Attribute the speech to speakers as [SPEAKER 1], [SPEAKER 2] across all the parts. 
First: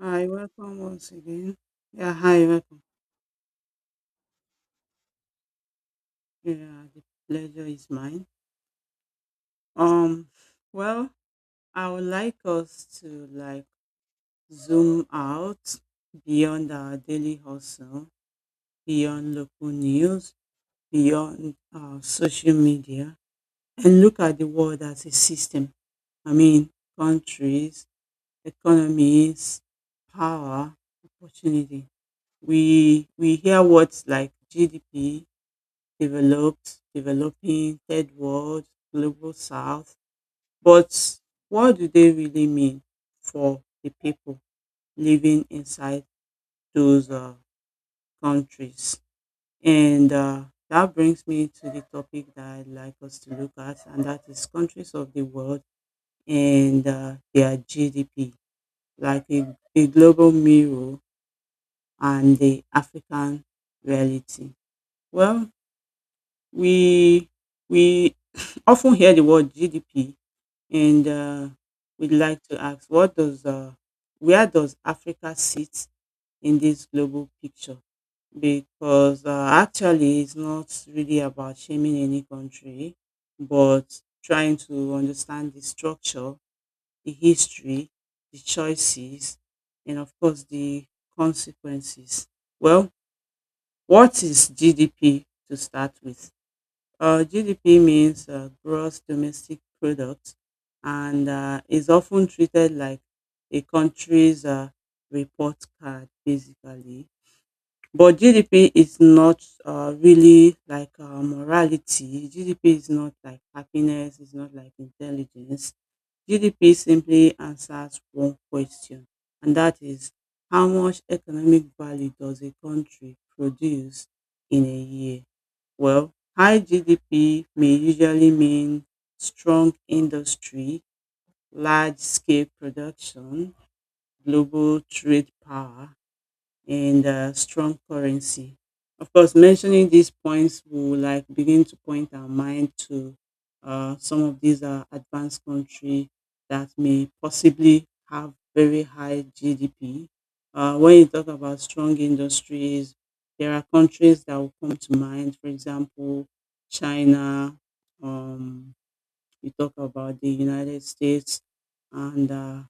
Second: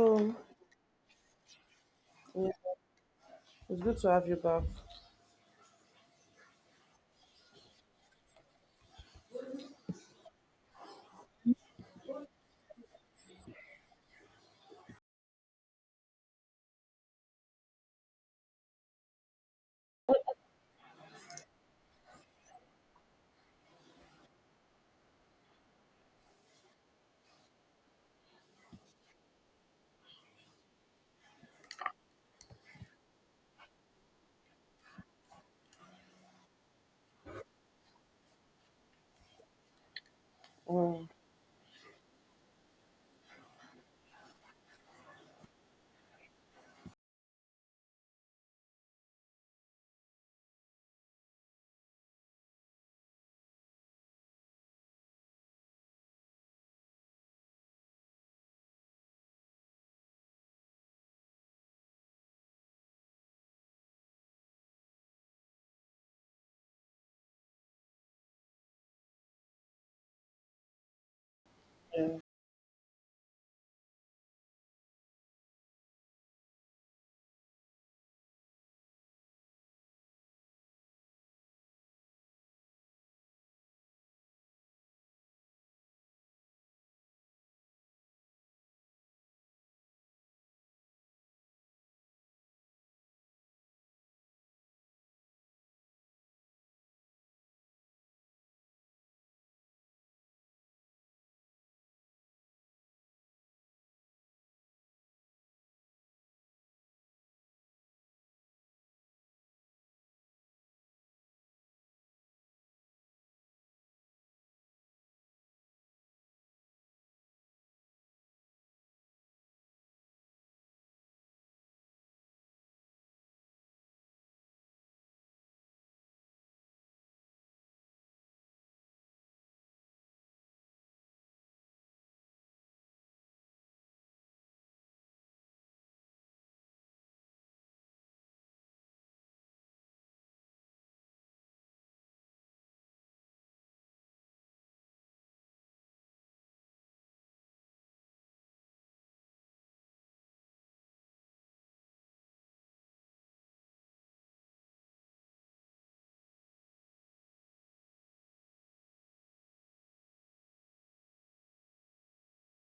[SPEAKER 1] Hi, welcome once again. Yeah, hi,
[SPEAKER 2] Yeah,
[SPEAKER 1] welcome.
[SPEAKER 2] it's good to have you back.
[SPEAKER 1] Yeah, the pleasure is mine. Um, well, I would like us to like zoom out beyond our daily hustle, beyond local news, beyond social media, and look at the world as a system. I mean, countries, economies, power, opportunity. We hear words like GDP developed, developing, third world, global south. But
[SPEAKER 2] Um,
[SPEAKER 1] what do they really mean for the people living inside those countries? And that brings me to the topic that I'd like us to look at, and that is countries of the world and their GDP, like a global mirror and the African reality. Well, we we often hear the word GDP and we'd like to ask what does where does africa sit in this global picture because actually it's not really about shaming any country but trying to understand the structure, the history, the choices, and of course the consequences. Well, what is gdp to start with? GDP means gross domestic product and is often treated like a country's report card, basically. But GDP is not really like morality. GDP is not like happiness, it's not like intelligence. GDP simply answers one question, and that is how much economic value does a country produce in a year? Well, high GDP may usually mean strong industry, large scale production, global trade power, and strong currency. Of course, mentioning these points will like begin to point our mind to some of these advanced countries that may possibly have very high GDP. When you talk about strong industries, there are countries that will come to mind. For example, China. Um, you talk about the United States and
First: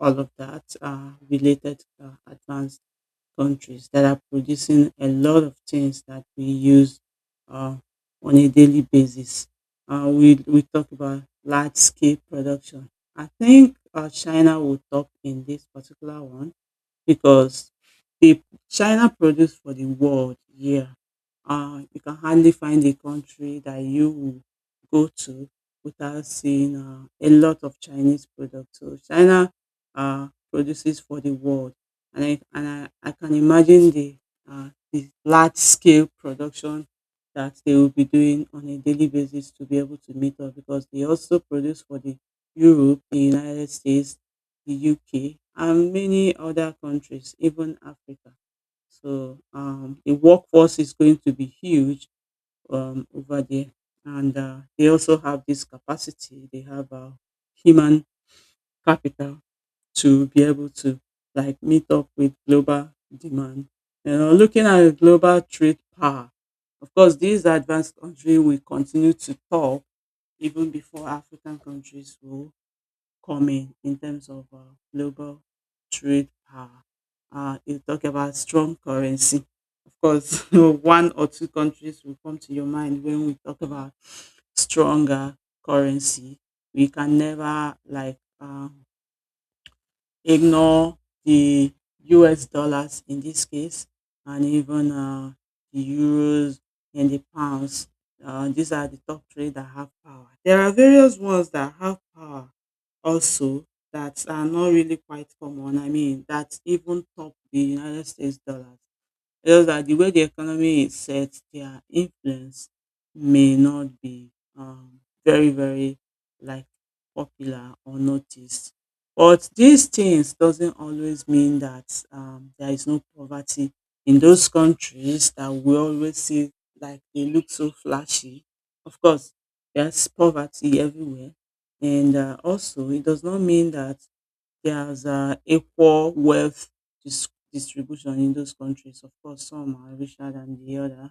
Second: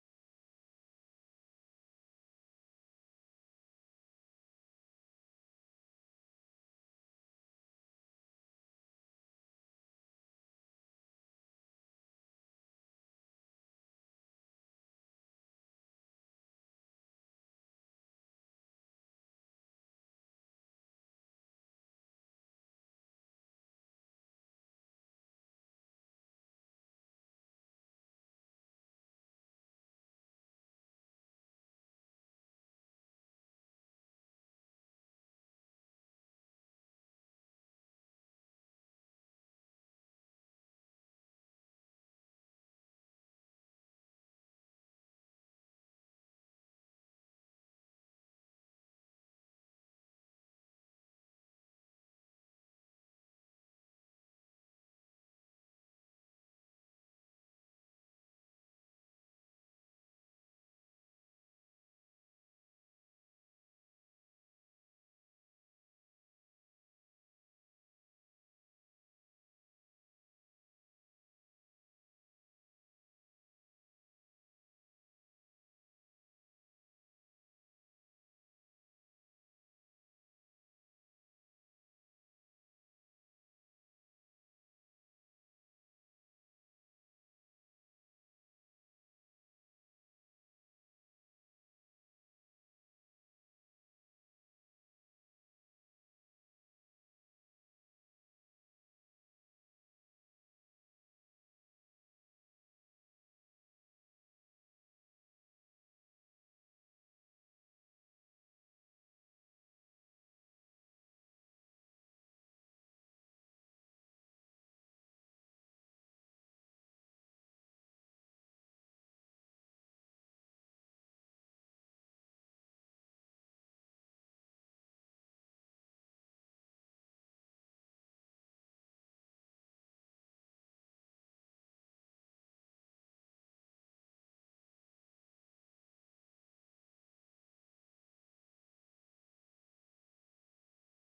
[SPEAKER 1] all of that related advanced countries that are producing a lot of things that we use uh, on a daily basis. We talk about large scale production. I think China will top in this particular one because the China produce for the world, yeah, you can hardly find a country that you will go to without seeing a lot of Chinese products. So China produces for the world, and I can imagine the large scale production that they will be doing on a daily basis to be able to meet up because they also produce for the Europe, the United States, the UK, and many other countries, even Africa. So the workforce is going to be huge over there, and they also have this capacity. They have human capital to be able to like meet up with global demand. You know, looking at the global trade power, of course, these advanced countries will continue to top even before African countries will coming in terms of global trade power. You talk about strong currency. Of course, one or two countries will come to your mind when we talk about stronger currency. We can never like ignore the US dollars in this case, and even the euros and the pounds. These are the top three that have power. There are various ones that have power also that are not really quite common. I mean, that even top the United States dollars. Just that the way the economy is set, their influence may not be um, very, very like popular or noticed. But these things doesn't always mean that there is no poverty in those countries that we always see like they look so flashy. Of course, there's poverty everywhere, and also it does not mean that there's equal wealth distribution in those countries. Of course, some are richer than the other.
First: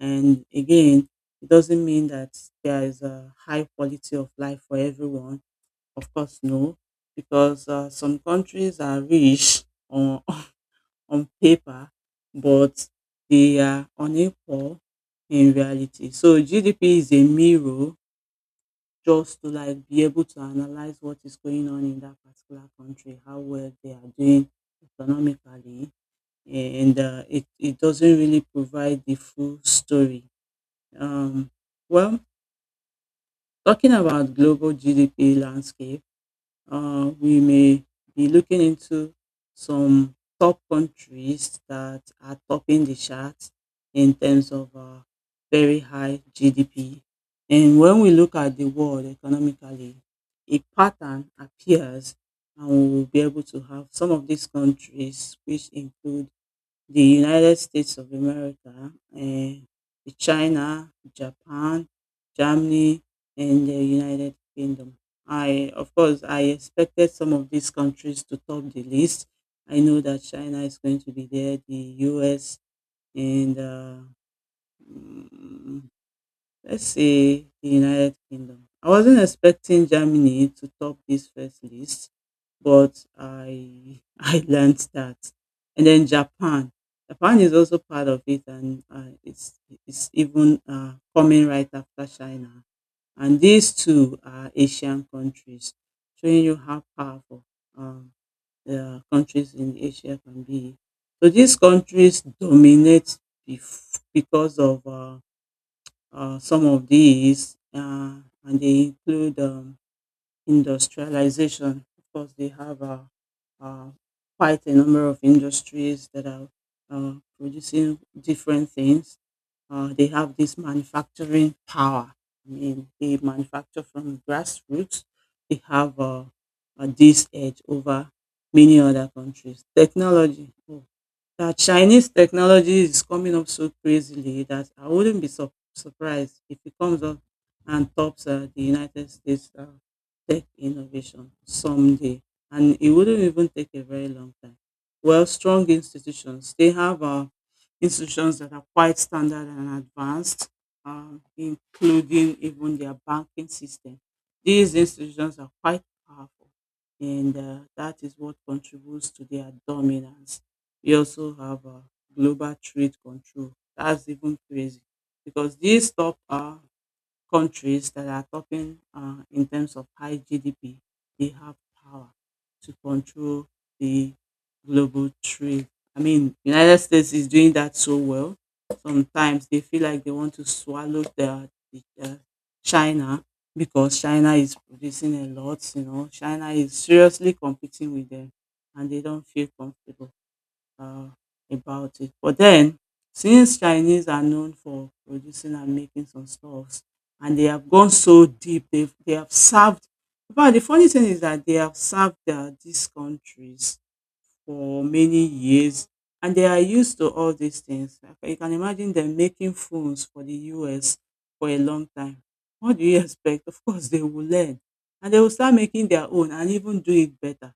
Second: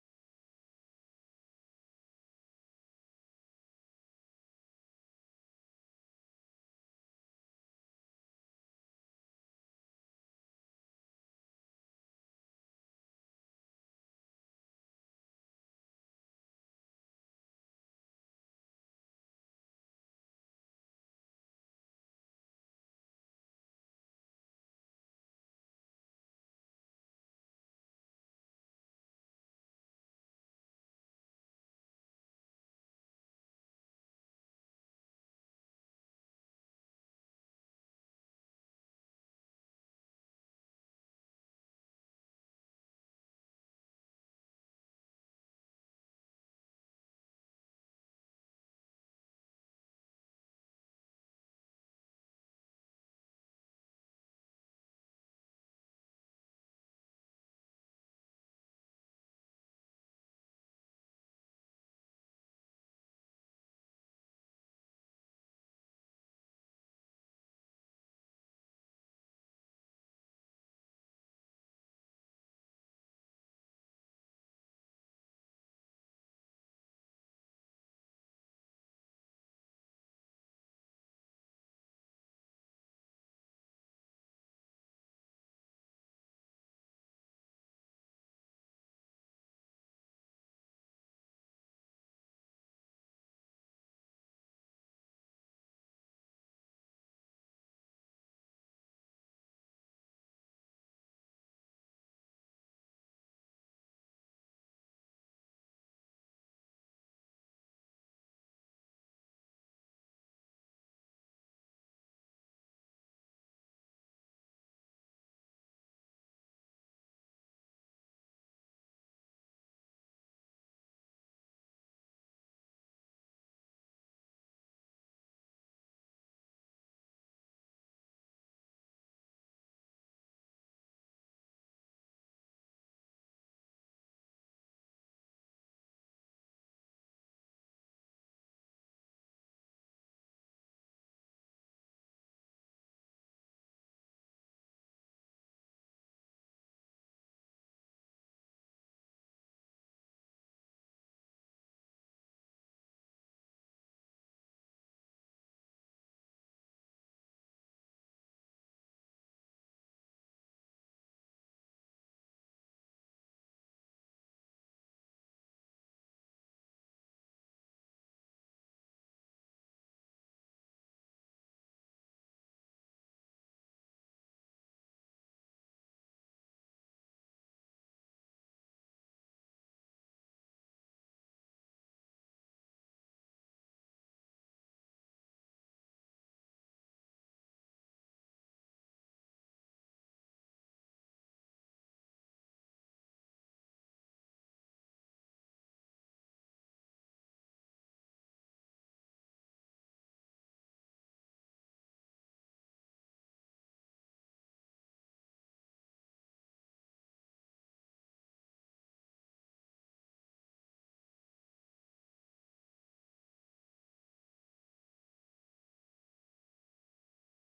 [SPEAKER 1] And again, it doesn't mean that there is a high quality of life for everyone. Of course, no, because some countries are rich on, on paper, but they are unequal in reality. So GDP is a mirror just to like be able to analyze what is going on in that particular country, how well they are doing economically, and it doesn't really provide the full story. Um, well, talking about global GDP landscape. We may be looking into some top countries that are topping the charts in terms of very high GDP. And when we look at the world economically, a pattern appears, and we will be able to have some of these countries, which include the United States of America, eh, the China, Japan, Germany, and the United Kingdom. Of course, I expected some of these countries to top the list. I know that China is going to be there, the US, and mm, let's say the United Kingdom. I wasn't expecting Germany to top this first list, but I I learned that. And then Japan, Japan is also part of it, and it's even coming right after China. And these two are Asian countries, showing you how powerful um, the countries in Asia can be. So these countries dominate because of some of these, and they include industrialization. Of course, they have uh, quite a number of industries that are uh, producing different things. They have this manufacturing power. I mean, they manufacture from grassroots. They have this edge over many other countries. Technology. Oh, that Chinese technology is coming up so crazily that I wouldn't be surprised if it comes up and tops the United States tech innovation someday. And it wouldn't even take a very long time. Well, strong institutions, they have institutions that are quite standard and advanced, including even their banking system. These institutions are quite powerful, and that is what contributes to their dominance. We also have global trade control. That's even crazy because these top countries that are topping in terms of high GDP, they have power to control the global trade. I mean, United States is doing that so well. Sometimes they feel like they want to swallow the China because China is producing a lot. You know, China is seriously competing with them, and they don't feel comfortable uh, about it. But then, since Chinese are known for producing and making some stuffs, and they have gone so deep, they have served. But the funny thing is that they have served these countries for many years and they are used to all these things. I You can imagine them making phones for the US for a long time. What do you expect? Of course, they will learn and they will start making their own and even do it better.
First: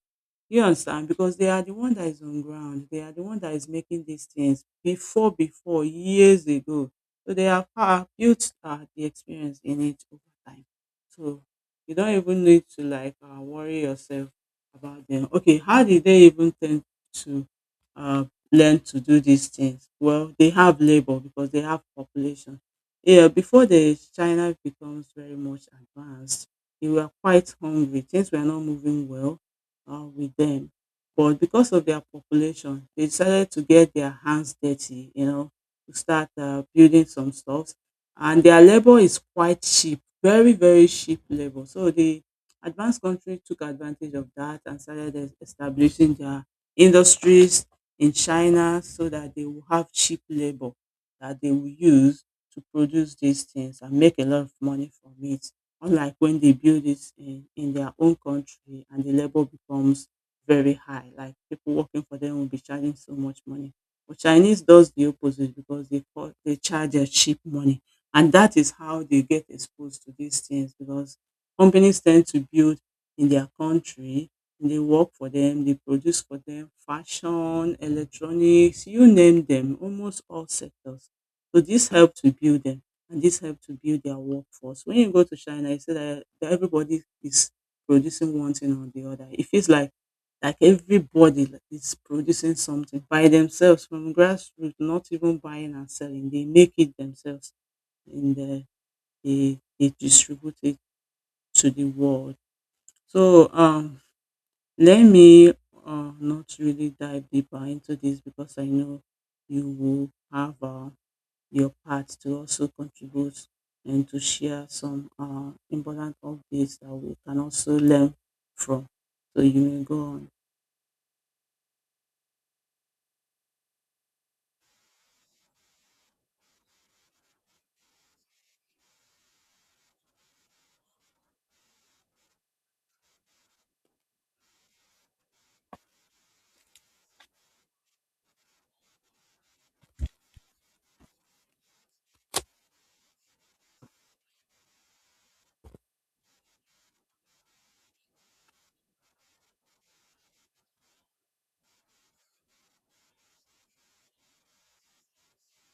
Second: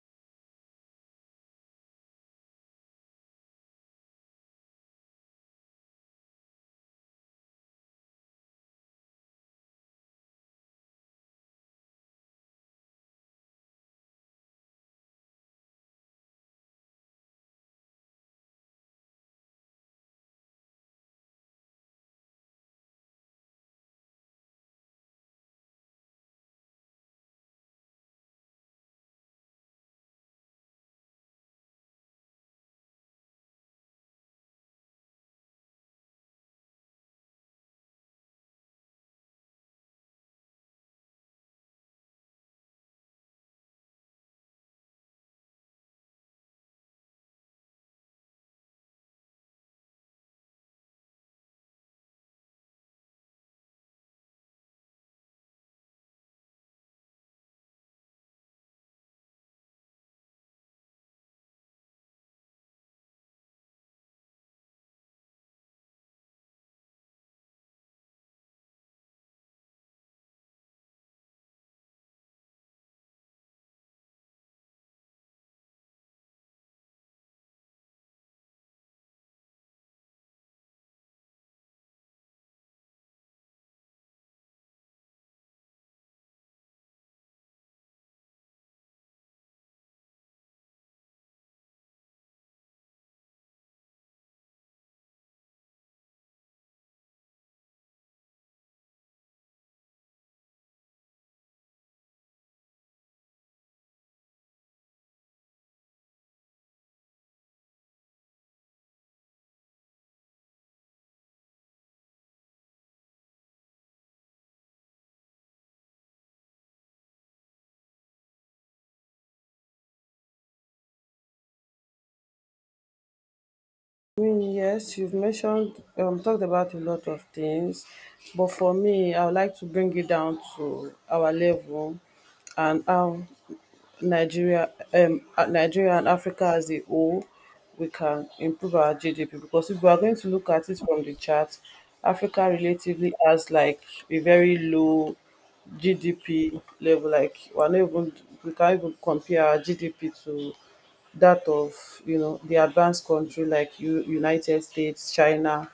[SPEAKER 1] You understand? Because they are the one that is on ground. They are the one that is making these things before, years ago. So they have built the experience in it over time. So you don't even need to like worry yourself about them. Okay, how did they even tend to uh, learn to do these things? Well, they have labor because they have population. Yeah, before the China becomes very much advanced, they were quite hungry. Things were not moving well with them. But because of their population, they decided to get their hands dirty, you know, to start building some stuff. And their labor is quite cheap, very, very cheap labor. So the advanced country took advantage of that and started establishing their industries in China so that they will have cheap labor that they will use to produce these things and make a lot of money from it. Unlike when they build it in their own country and the labor becomes very high, like people working for them will be charging so much money. But Chinese does the opposite because they charge their cheap money, and that is how they get exposed to these things because companies tend to build in their country. They work for them, they produce for them, fashion, electronics, you name them, almost all sectors. So this helped to build them and this helped to build their workforce. When you go to China, you see that everybody is producing one thing or the other. It feels like everybody is producing something by themselves from grassroots, not even buying and selling. They make it themselves and they distribute it to the world. So let me not really dive deeper into this because I know you will have your part to also contribute and to share some important updates that we can also learn from. So you may go on.
[SPEAKER 2] I mean, yes, you've mentioned, talked about a lot of things, but for me, I would like to bring it down to our level and how Nigeria and Africa as a whole, we can improve our GDP because if we are going to look at it from the chart, Africa relatively has like a very low GDP level. Like we can't even compare our GDP to that of the advanced country like United States, China,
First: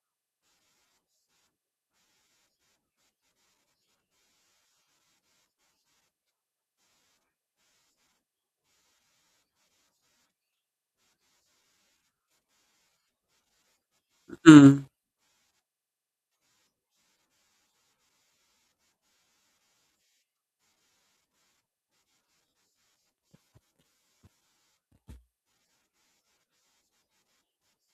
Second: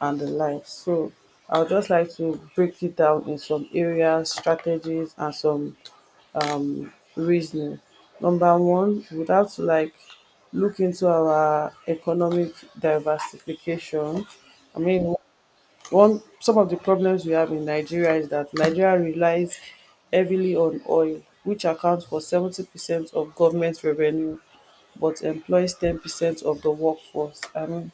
[SPEAKER 2] and the like. So I would just like to break it down in some areas, strategies, and some reasoning. Number one, we would have to like look into our economic diversification. I
[SPEAKER 1] Hmm.
[SPEAKER 2] mean, one some of the problems we have in Nigeria is that Nigeria relies heavily on oil, which accounts for 70% of government revenue, but employs 10% of the workforce. I mean,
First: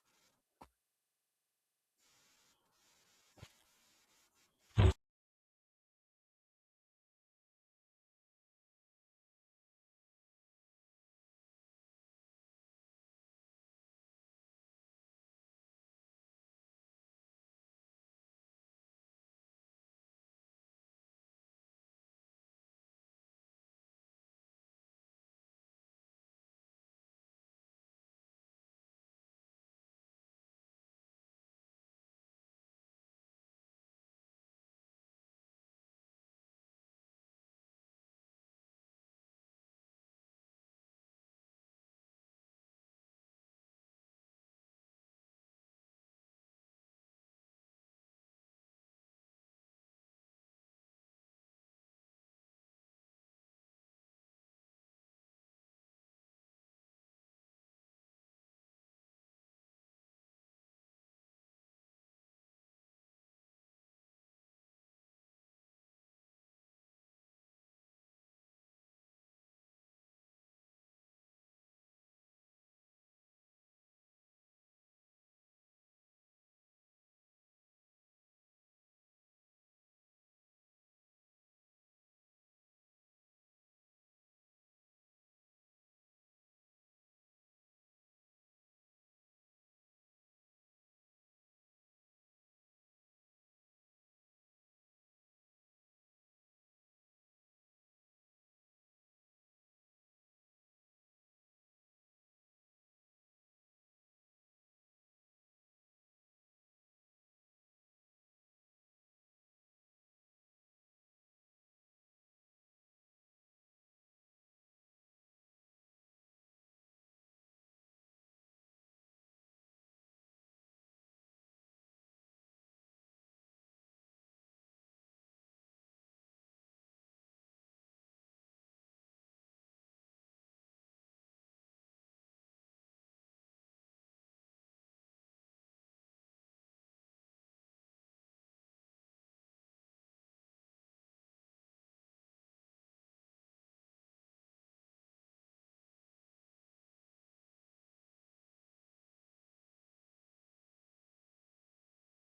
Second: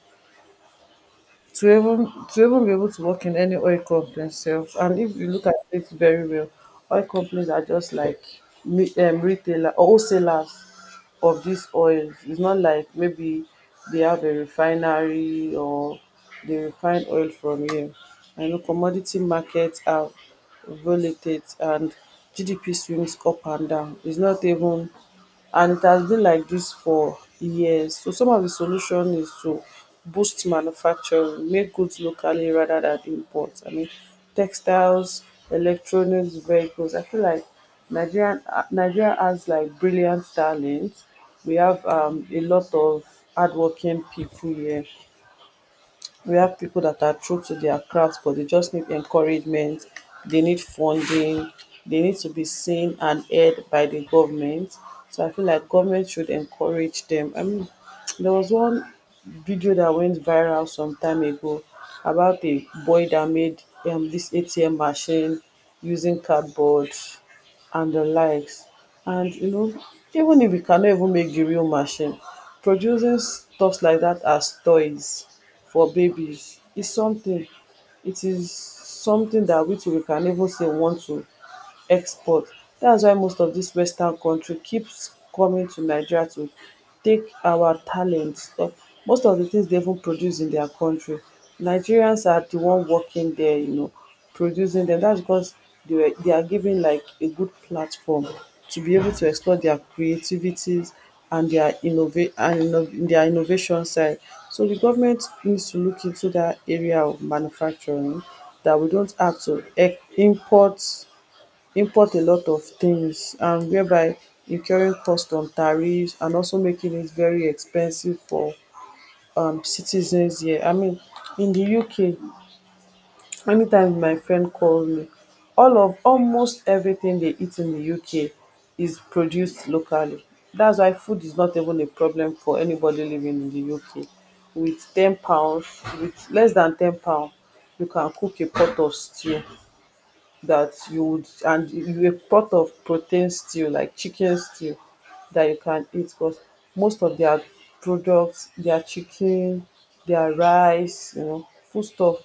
[SPEAKER 2] to even be able to work in any oil company sef, and if you look at it very well, oil companies are just like retailer or wholesalers of this oil. It's not like maybe they have a refinery or they refine oil from here. I know commodity markets are volatile and GDP swings up and down. It's not even, and it has been like this for years. So some of the solution is to boost manufacturing, make goods locally rather than import. I mean, textiles, electronics, vehicles. I feel like Nigeria has like brilliant talent. We have a lot of hardworking people here, we have people that are true to their craft, but they just need encouragement, they need funding, they need to be seen and heard by the government. So I feel like government should encourage them. I mean, there was one video that went viral some time ago about a boy that made this ATM machine using cardboard and the likes. And you know, even if we cannot even make the real machine, producing stuff like that as toys for babies is something. It is something that we too we can even say want to export. That's why most of these western country keeps coming to Nigeria to take our talent. So, most of di tins dey even produce in their country. Nigerians are the one working there, producing them. That's because they are given like a good platform to be able to explore their creativities and their innovation side. So the government needs to look into that area of manufacturing that we don't have to import a lot of things, and whereby incurring cost on tariffs and also making it very expensive for citizens here. I mean, in the UK, anytime my friend calls me, all of almost everything they eat in the UK is produced locally. That's why food is not even a problem for anybody living in the UK. With £10, with less than £10, you can cook a pot of stew that you would, and you were part of protein stew like chicken stew, that you can eat, because most of their products, their chicken, their rice, food stuff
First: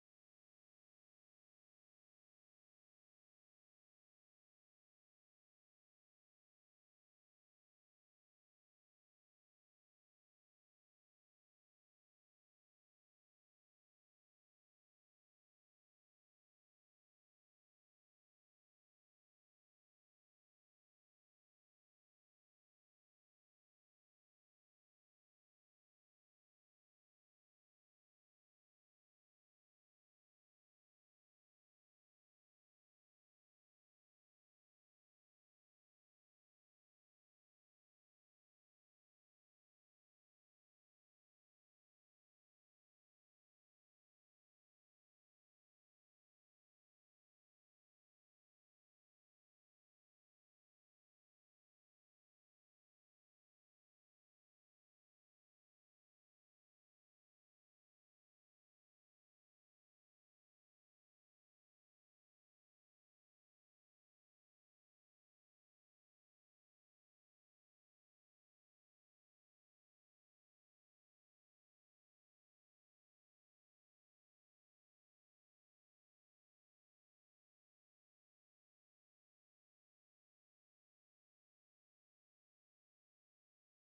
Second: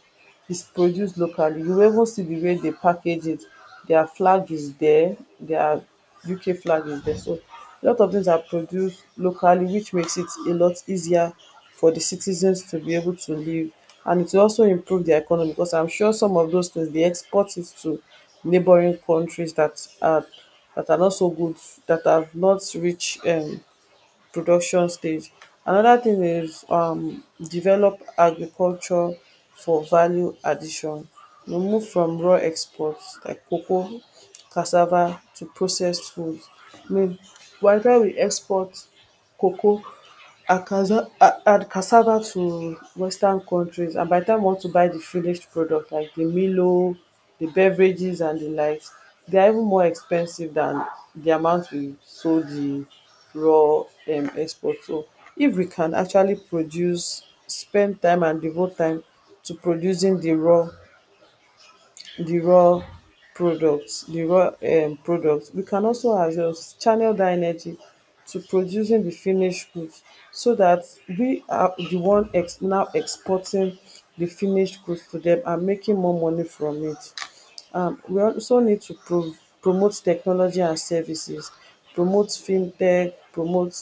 [SPEAKER 2] is produced locally. You will even see the way they package it. Their flag is there, their UK flag is there. So a lot of things are produced locally, which makes it a lot easier for the citizens to be able to live. And it will also improve the economy because I'm sure some of those things they export it to neighboring countries that are not so good, that have not reached production stage. Another thing is develop agriculture for value addition. You move from raw exports like cocoa, cassava to processed food. um Nigeria we export cocoa and and cassava to western countries, and by di time we want to buy the finished product like the milo, the beverages and the likes, they are even more expensive than the amount we sold the raw export. So if we can actually produce spend time and devote time to producing the raw the raw products, we can also as well channel that energy to producing the finished goods so that we are the one ex now exporting the finished goods to them and making more money from it. We also need to promote technology and services, promote fintech, promote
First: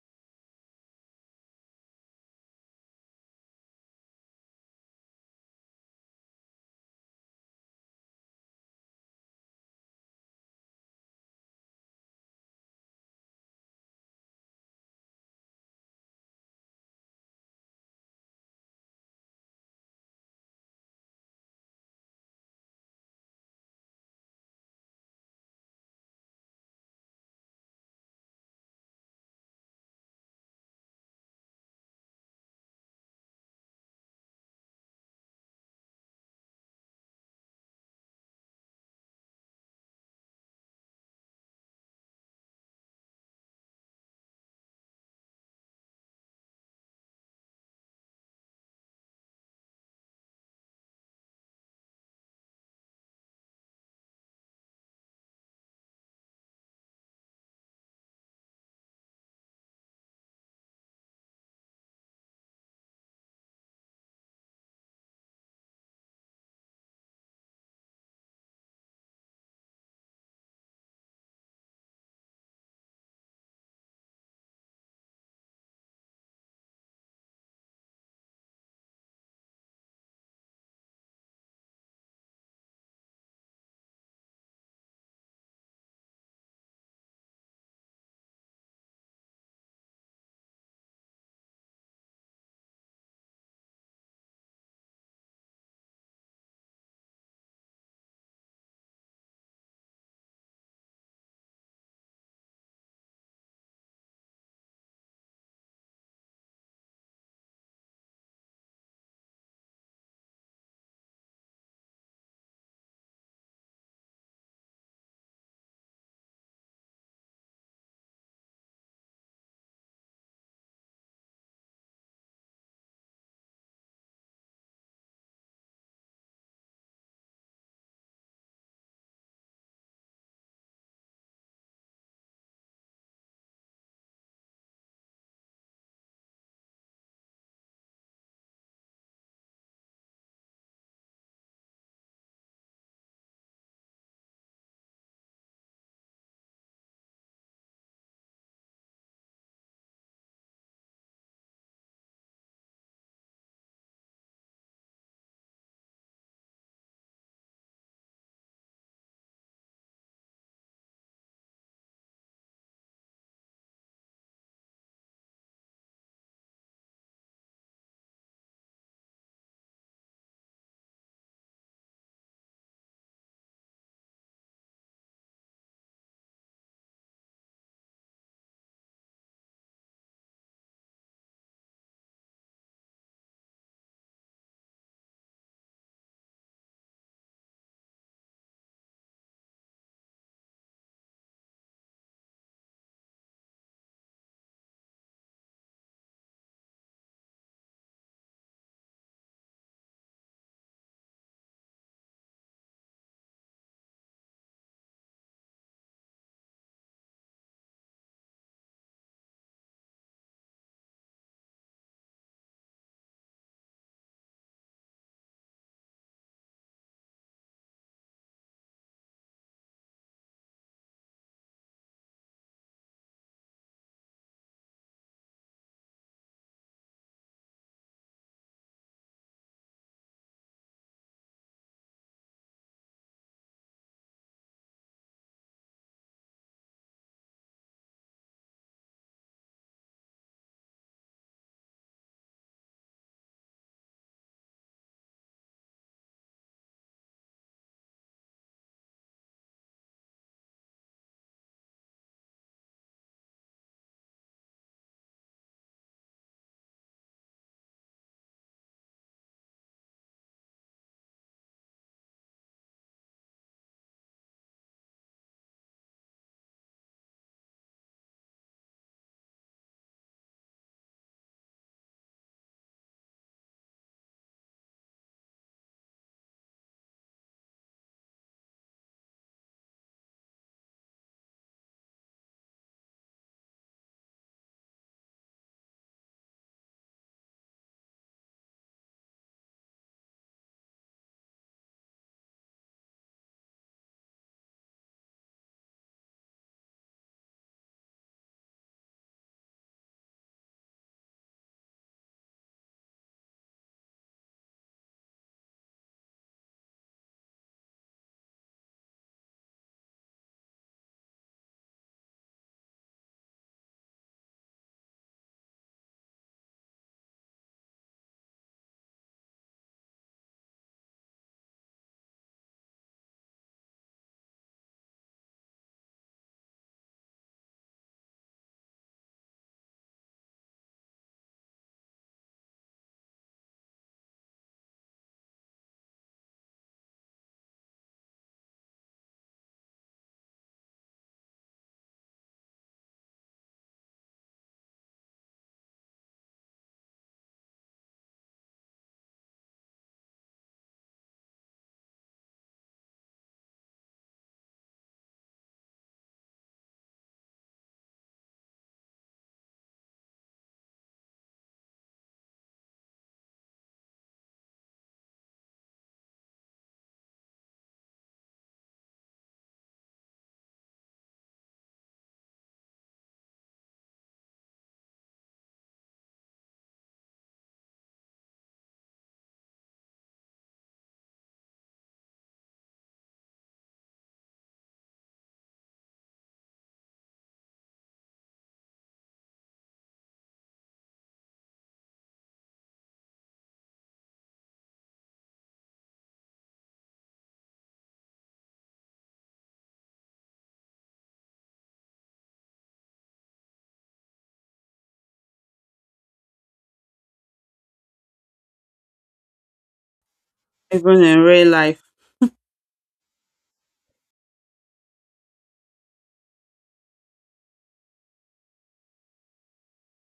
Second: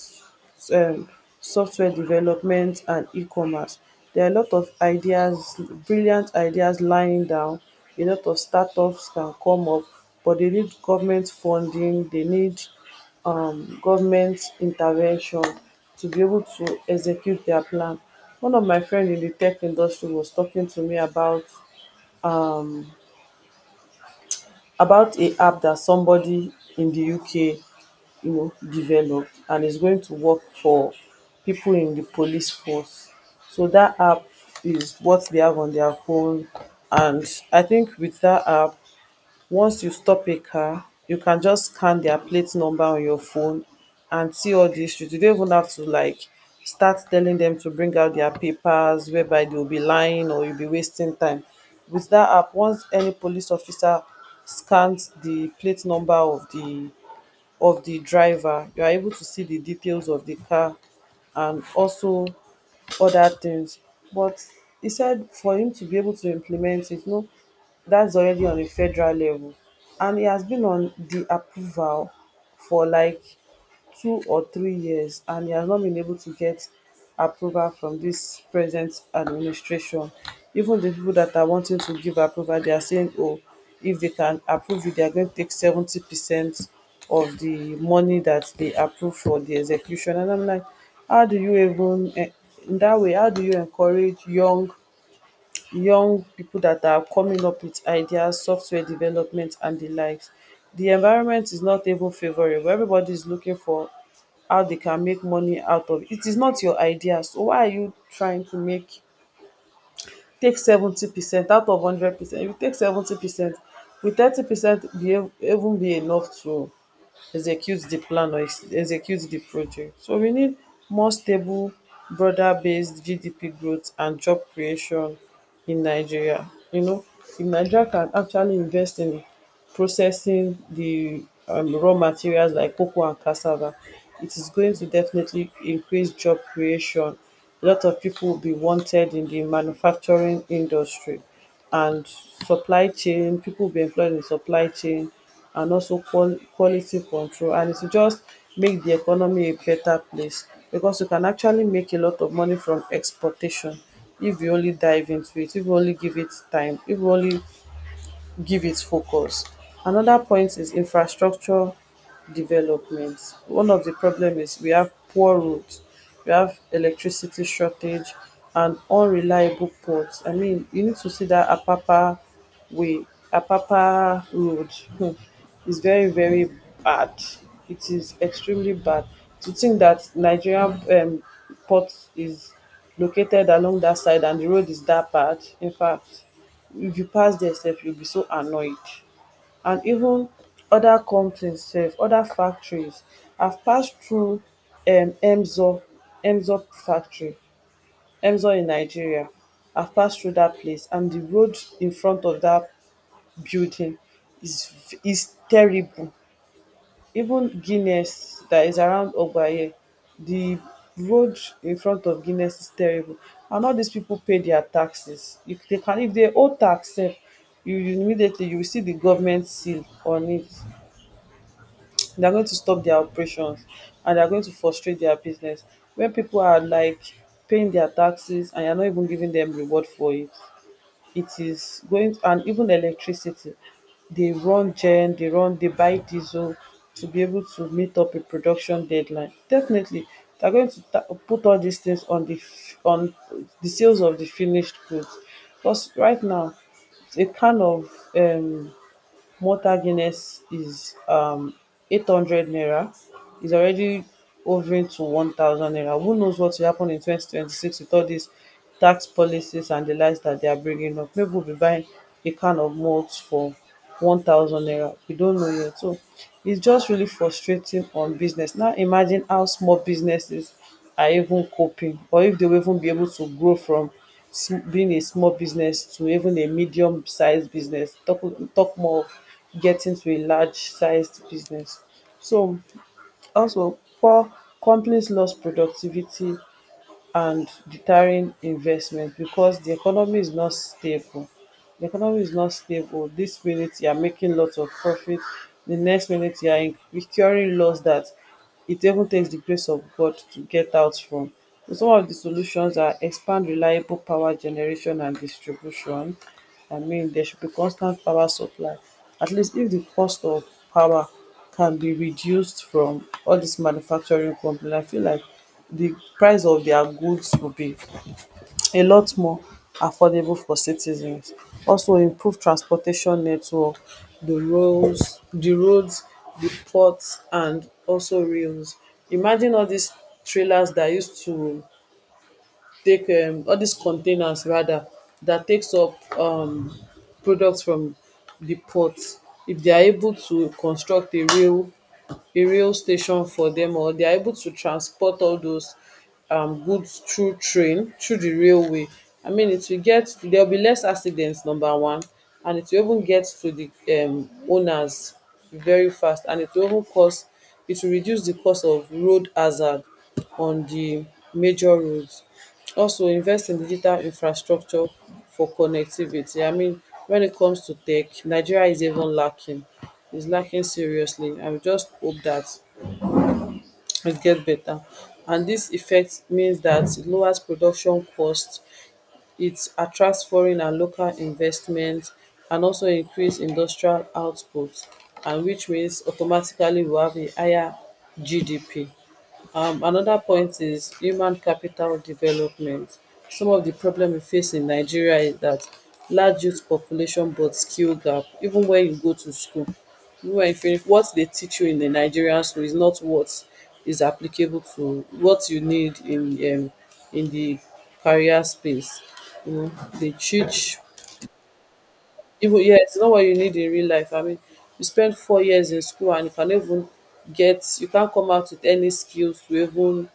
[SPEAKER 2] um, software development and e-commerce. There are a lot of ideas, brilliant ideas lying down. A lot of startups can come up, but they need government funding. They need government intervention to be able to execute their plan. One of my friend in the tech industry was talking to me um, about a app that somebody in the UK developed and is going to work for people in the police force. So that app is what they have on their phone, and I think with that app, once you stop a car, you can just scan their plate number on your phone and see all the history. You don't even have to like start telling them to bring out their papers, whereby they'll be lying or you'll be wasting time. With that app, once any police officer scans the plate number of the driver, you are able to see the details of the car and also other things. But he said for him to be able to implement it, no, that's already on a federal level, and e has been on the approval for like 2 or 3 years, and e has not been able to get approval from dis present administration. Even di pipo dat are wanting to give approval, they are saying, oh, if they can approve it, they are going to take 70% of di money dat dey approve for di execution. And I'm like, how do you even dat way, how do you encourage young people that are coming up with ideas, software development and the likes. The environment is not even favorable. Everybody is looking for how they can make money out of it. It is not your idea. So why are you trying to make take 70% out of 100%? If you take 70%, will 30% be even be enough to execute the plan or execute the project? So we need more stable, broader based GDP growth and job creation in Nigeria. You know, if Nigeria can actually invest in processing the raw materials like cocoa and cassava, it is going to definitely increase job creation. A lot of people will be wanted in the manufacturing industry and supply chain. People will be employed in supply chain and also quality control, and it will just make the economy a better place because you can actually make a lot of money from exportation if you only dive into it, if you only give it time, if you only give it focus. Another point is infrastructure development. One of the problem is we have poor roads, we have electricity shortage and unreliable ports. I mean, you need to see that way, Apapa road hmm, is very, very bad. It is extremely bad. To think that Nigerian port is located along that side and the road is that bad. In fact, if you pass there sef you will be so annoyed, and even other companies sef, other factories, I have passed through um emzor emzor factory, Emzor in Nigeria. I have passed through that place, and the road in front of that building is terrible. Even Guinness that is around Ogbaye, the road in front of Guinness is terrible. And all these people pay their taxes. If they can, if they owe tax sef, you immediately you will see the government seal on it, they are going to stop their operations, and they are going to frustrate their business. When people are like paying their taxes and you are not even giving them reward for it, it is going. And even electricity, they run gen, they run, they buy diesel to be able to meet up a production deadline. Definitely, they're going to put all these things on the sales of the finished goods, because right now a can of um mortar Guinness is 800 naira, is already hovering to 1,000 naira. Who knows what will happen in 2026 with all these tax policies and the likes that they are bringing up? Maybe we'll be buying a can of malt for 1,000 naira. We don't know yet. So it's just really frustrating on business. Now imagine how small businesses are even coping, or if they will even be able to grow from being a small business to even a medium sized business, talk talk more of getting to a large sized business. So also, poor companies, lost productivity, and deterring investment because the economy is not stable. The economy is not stable. This minute you are making lots of profit, the next minute you are incurring loss that it even takes the grace of God to get out from. So some of the solutions are expand reliable power generation and distribution. I mean, there should be constant power supply. At least if the cost of power can be reduced from all dis manufacturing company, I feel like the price of their goods will be a lot more affordable for citizens. Also, improved transportation network. Di roads, di ports, and also rails. Imagine all dis trailers dat use to take all dis containers, rather dat takes up products from di port. If they are able to construct a rail, a rail station for them, or they are able to transport all those goods through train, through the railway. I mean it will get to, there will be less accidents number one, and it will even get to the owners very fast, and it will even cause it will reduce the cost of road hazard on the major roads. Also, invest in digital infrastructure for connectivity. I mean when it comes to tech, Nigeria is even lacking. It's lacking seriously, and we just hope that it get better. And this effect means that it lowers production cost, it attracts foreign and local investment, and also increase industrial output, and which means automatically we have a higher GDP. Another point is human capital development. Some of the problem we face in Nigeria is that large youth population but skill gap. Even when you go to school, even when you finish, what they teach you in the Nigerian school is not what is applicable to what you need in um, the career space. You know, they teach
[SPEAKER 1] Even in real life,
[SPEAKER 2] even yeah, it's not what you need in real life. I mean, you spend 4 years in school and you can even get you can't come out with any skills to even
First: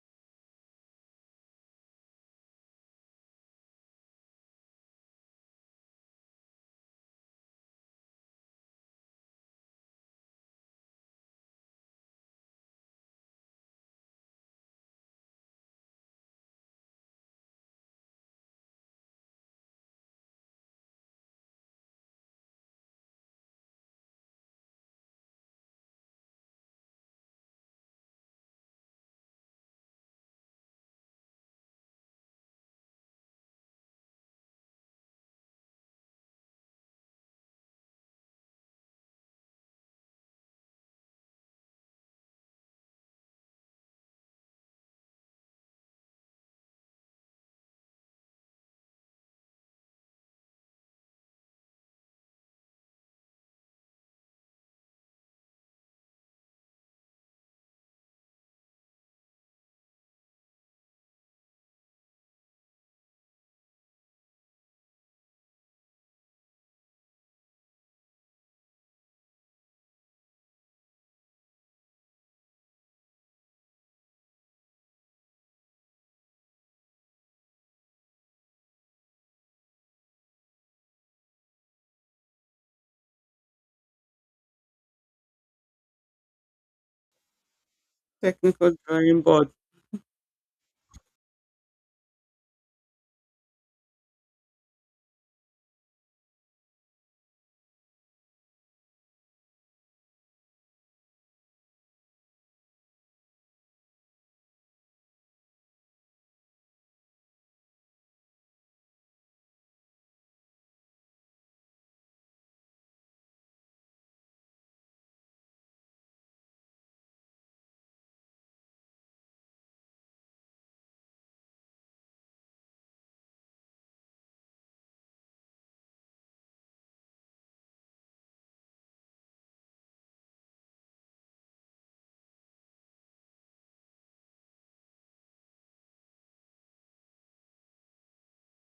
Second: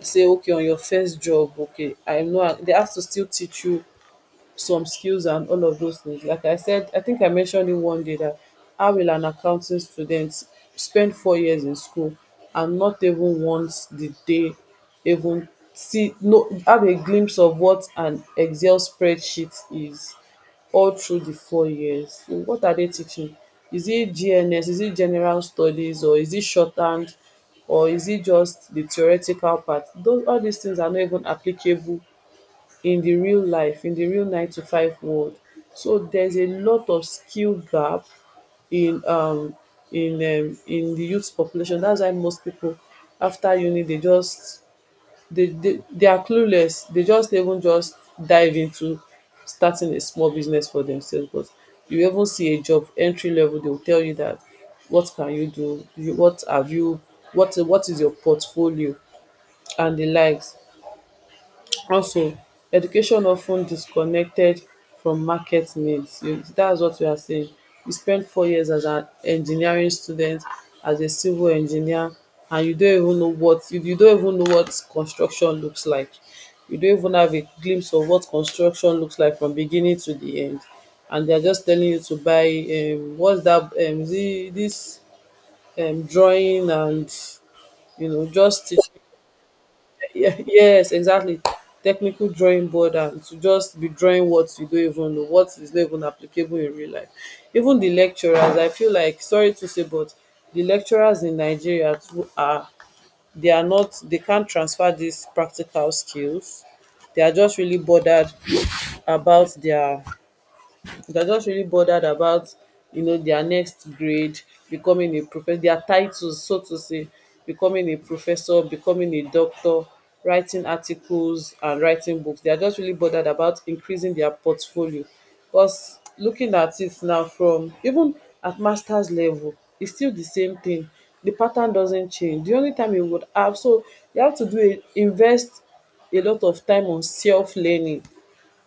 [SPEAKER 2] say okay on your first job. Okay, I know dey have to still teach you some skills and all of those things. Like I said, I think I mentioned it one day that how will an accounting student spend 4 years in school and not even once did they even see no have a glimpse of what an Excel spreadsheet is all through the 4 years. So what are they teaching? Is it GNS? Is it general studies or is it shorthand? Or is it just the theoretical part? Those all these things are not even applicable in the real life, in the real nine to five world. So there's a lot of skill gap in um in the youth population. That's why most people after uni they just they are clueless. They just even just dive into starting a small business for themselves. But you even see a job entry level, they will tell you that what can you do, you, what have you, what is your portfolio and the likes. Also, education of ten disconnected from market needs. You- That's what we are saying, you spend 4 years as an engineering student, as a civil engineer, and you don't even know what construction looks like. You don't even have a glimpse of what construction looks like from beginning to the end. And they're just telling you to buy what's that is this drawing, and you know just
[SPEAKER 1] technical
[SPEAKER 2] teach
[SPEAKER 1] drawing board,
[SPEAKER 2] yeah, yes, exactly. Technical drawing board and to just be drawing what you don't even know, what is not even applicable in real life. Even the lecturers, I feel like, sorry to say, but the lecturers in Nigeria too are they are not they can't transfer these practical skills. They are just really bothered about they're just really bothered about you know their next grade, becoming a professor, their titles, so to say, becoming a professor, becoming a doctor, writing articles and writing books. They are just really bothered about increasing their portfolio, because looking at it now from even at master's level, it's still the same thing. The pattern doesn't change. The only time you would have so you have to do a invest a lot of time on self learning,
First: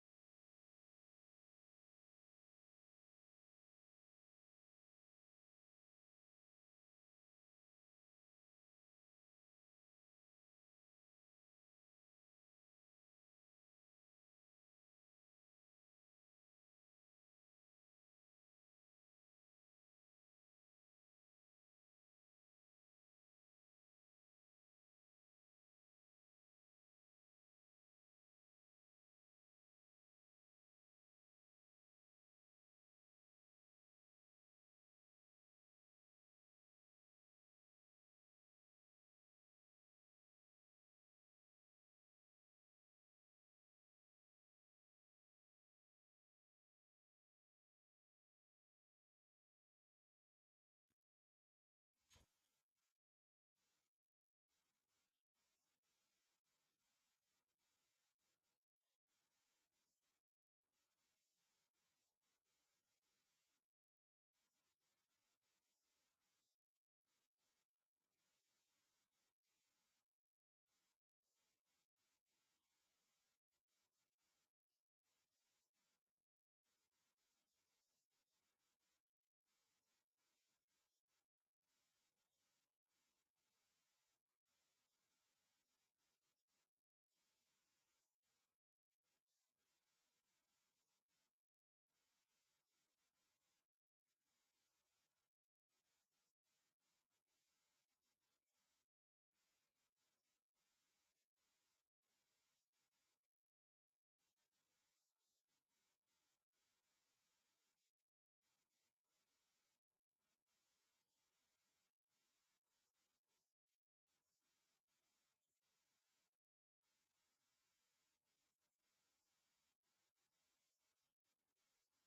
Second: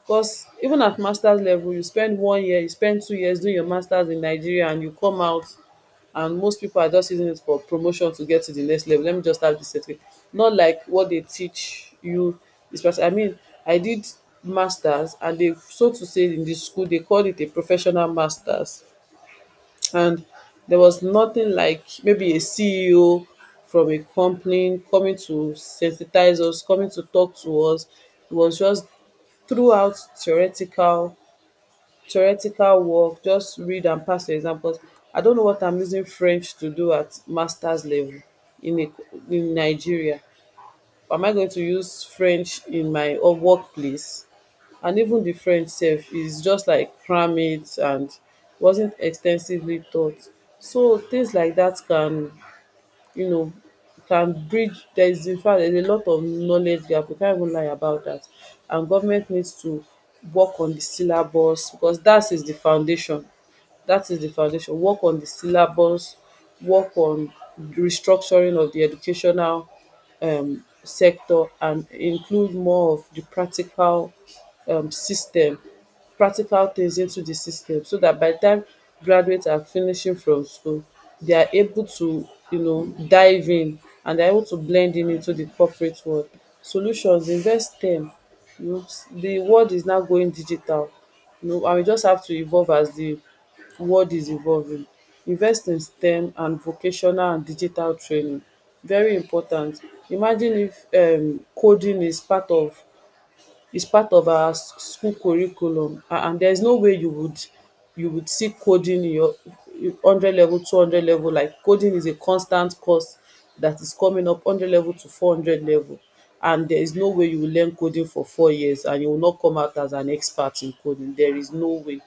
[SPEAKER 2] because even at master's level, you spend 1 year, you spend 2 years doing your master's in Nigeria, and you come out, and most people are just using it for promotion to get to the next level. Let me just have this certificate. Not like what they teach you. This person, I mean, I did master's, and they, so to say, in the school, they called it a professional master's, and there was nothing like maybe a CEO from a company coming to sensitize us, coming to talk to us. It was just throughout theoretical work, just read and pass your exam. I don't know what I'm using French to do at masters level in a in Nigeria. Am I going to use French in my workplace? And even di French sef is just like crammit and wasn't extensively taught. So things like that can, you know, can bridge there is, in fact, there is a lot of knowledge gap. We can't even lie about that. And government needs to work on the syllabus because that is the foundation. That is the foundation. Work on the syllabus, work on the restructuring of di educational sector, and include more of the practical system, practical things into the system, so that by the time graduates are finishing from school, they are able to, you know, dive in, and they're able to blend in into the corporate world. Solutions, invest them. You know, the world is now going digital. You know, and we just have to evolve as the world is evolving. Invest in STEM and vocational and digital training. Very important. Imagine if coding is part of our school curriculum, and there's no way you would see coding in your 100 level, 200 level. Like coding is a constant course that is coming up 100 level to 400 level, and there is no way you will learn coding for 4 years and you will not come out as an expert in coding. There is no way.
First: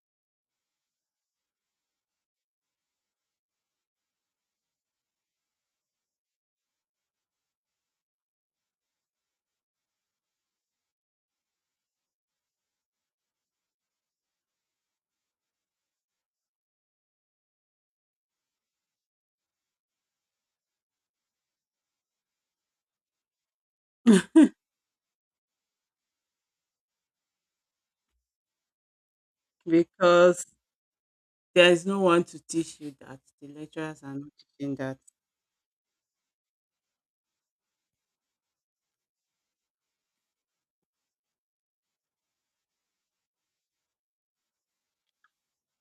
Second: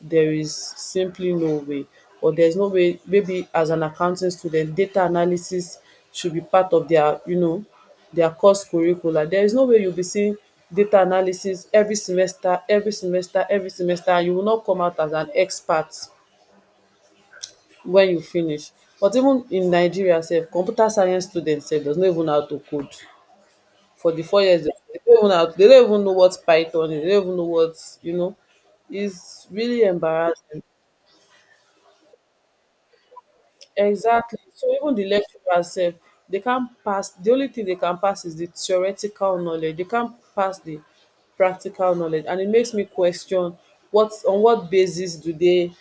[SPEAKER 2] There is simply no way. Or there's no way maybe as an accounting student, data analysis should be part of their, you know, their course curricula. There is no way you'll be seeing data analysis every semester, every semester, every semester, and you will not come out as an expert when you finish. But even in Nigeria sef, computer science students sef does not even know how to code for the 4 years. They don't even know how they don't even know what Python is, they don't even know what, you know, it's really
[SPEAKER 1] because
[SPEAKER 2] embarrassing.
[SPEAKER 1] there is no one to teach you that. The lecturers are not
[SPEAKER 2] Exactly. So
[SPEAKER 1] teaching
[SPEAKER 2] even
[SPEAKER 1] that.
[SPEAKER 2] the lecturers sef, they can't pass. The only thing they can pass is the theoretical knowledge. They can't pass the practical knowledge. And it makes me question what, on what basis do they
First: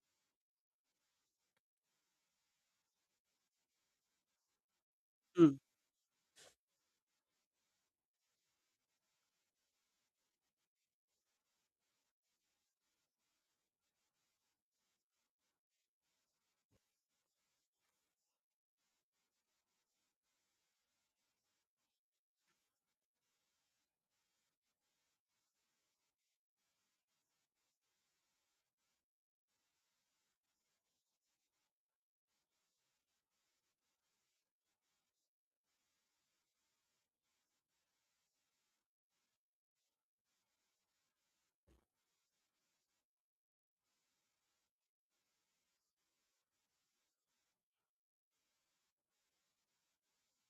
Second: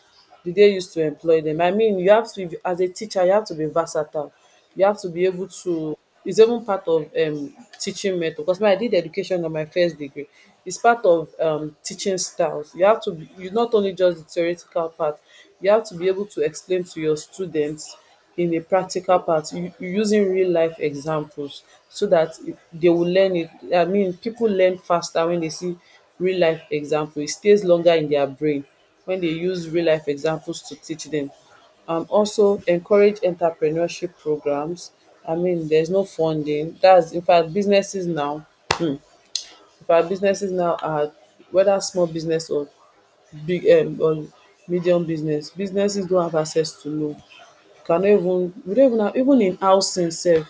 [SPEAKER 2] do they use to employ them? I mean, you have to, as a teacher, you have to be versatile. You have to be able
[SPEAKER 1] Hmm.
[SPEAKER 2] to it's even part of teaching method, because when I did education on my first degree, it's part of teaching styles. You have to be, you not only just the theoretical part, you have to be able to explain to your students in a practical part using real life examples so that it- they will learn it. I mean, people learn faster when they see real life example. It stays longer in their brain when they use real life examples to teach them. Also, encourage entrepreneurship programs. I mean, there's no funding, that's in fact businesses now in fact businesses now are whether small business or big or medium business, businesses don't have access to loan, cannot even we don't even have even in housing sef,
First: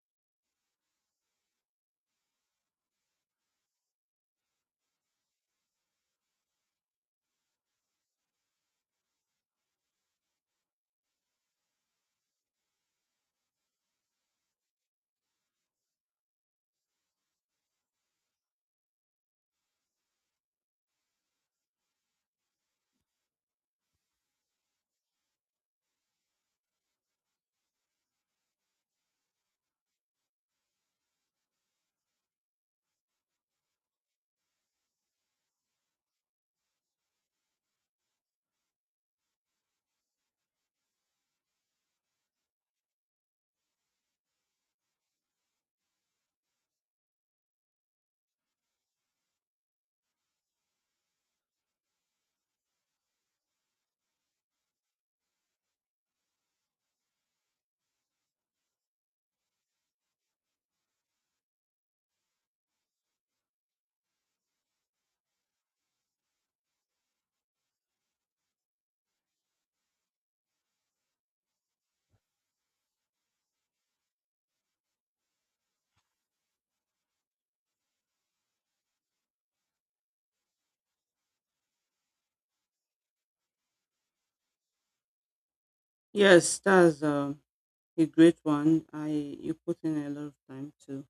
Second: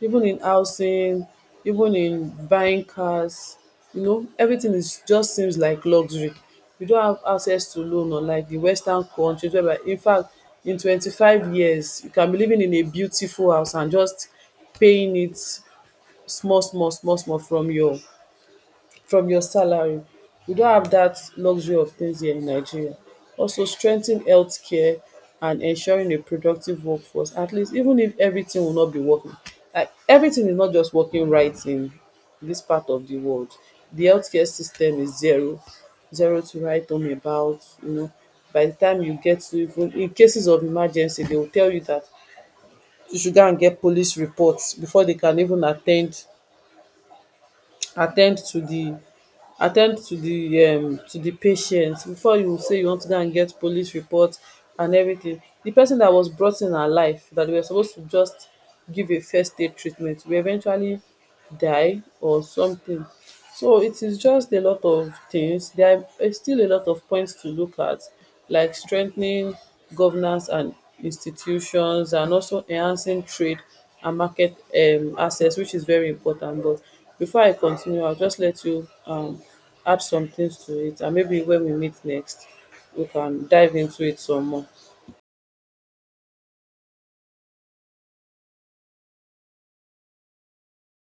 [SPEAKER 2] even in housing, even in buying cars, you know, everything is just seems like luxury. You don't have access to loan, unlike the western countries whereby in fact in 25 years you can be living in a beautiful house and just paying it small small small small from your salary. We don't have that luxury of things here in Nigeria. Also, strengthen healthcare and ensuring a productive workforce, at least even if everything will not be working. Like everything is not just working right in this part of the world. The healthcare system is zero, zero to write home about. You know, by the time you get to even in cases of emergency, they will tell you that you should go and get police reports before they can even attend. Attend to the, Attend um to the patient, before you say you want to go and get police report and everything. The person that was brought in alive that dey were supposed to just give a first aid treatment will eventually die or something. So it is just a lot of things. There are still a lot of points to look at like strengthening governance and institutions, and also enhancing trade and market access, which is very important. But before I continue, I'll just let you add some things to it, and maybe when we meet next, we can dive into it some more.
[SPEAKER 1] Yes, that's a great one. I you put in a lot of time to,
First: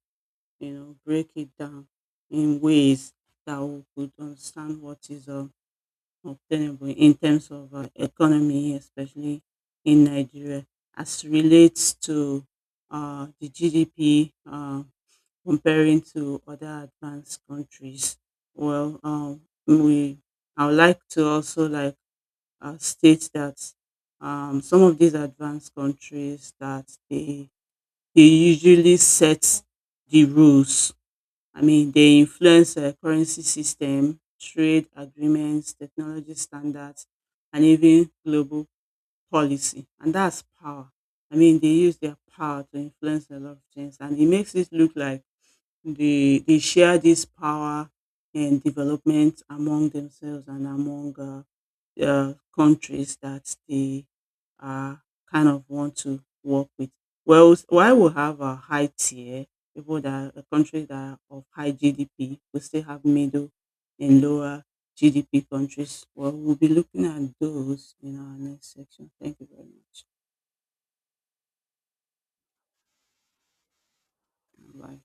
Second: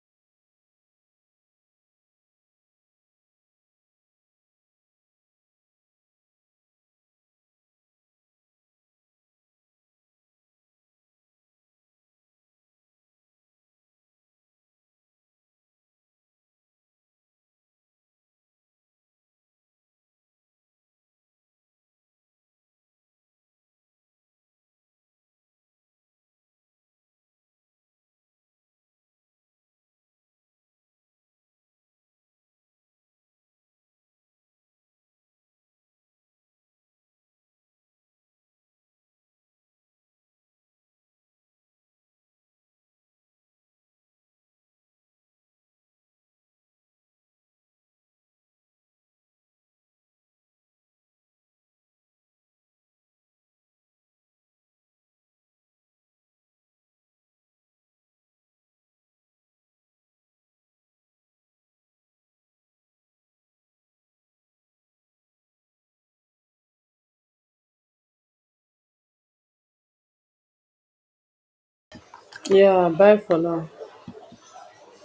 [SPEAKER 1] you know, break it down in ways that we could understand what is obtainable in terms of economy, especially in Nigeria, as relates to the GDP, comparing to other advanced countries. Well, we I would like to also like state that some of these advanced countries that they usually set the rules. I mean, they influence currency system, trade agreements, technology standards, and even global policy. And that's power. I mean, they use their power to influence a lot of things, and it makes it look like they share this power and development among themselves and among countries that they uh, kind of want to work with. Well, why we have a high tier, people that are countries that are of high GDP, we still have middle and lower GDP countries. Well, we'll be looking at those in our next section. Thank you very much.
[SPEAKER 2] Yeah, bye for now.
[SPEAKER 1] Bye.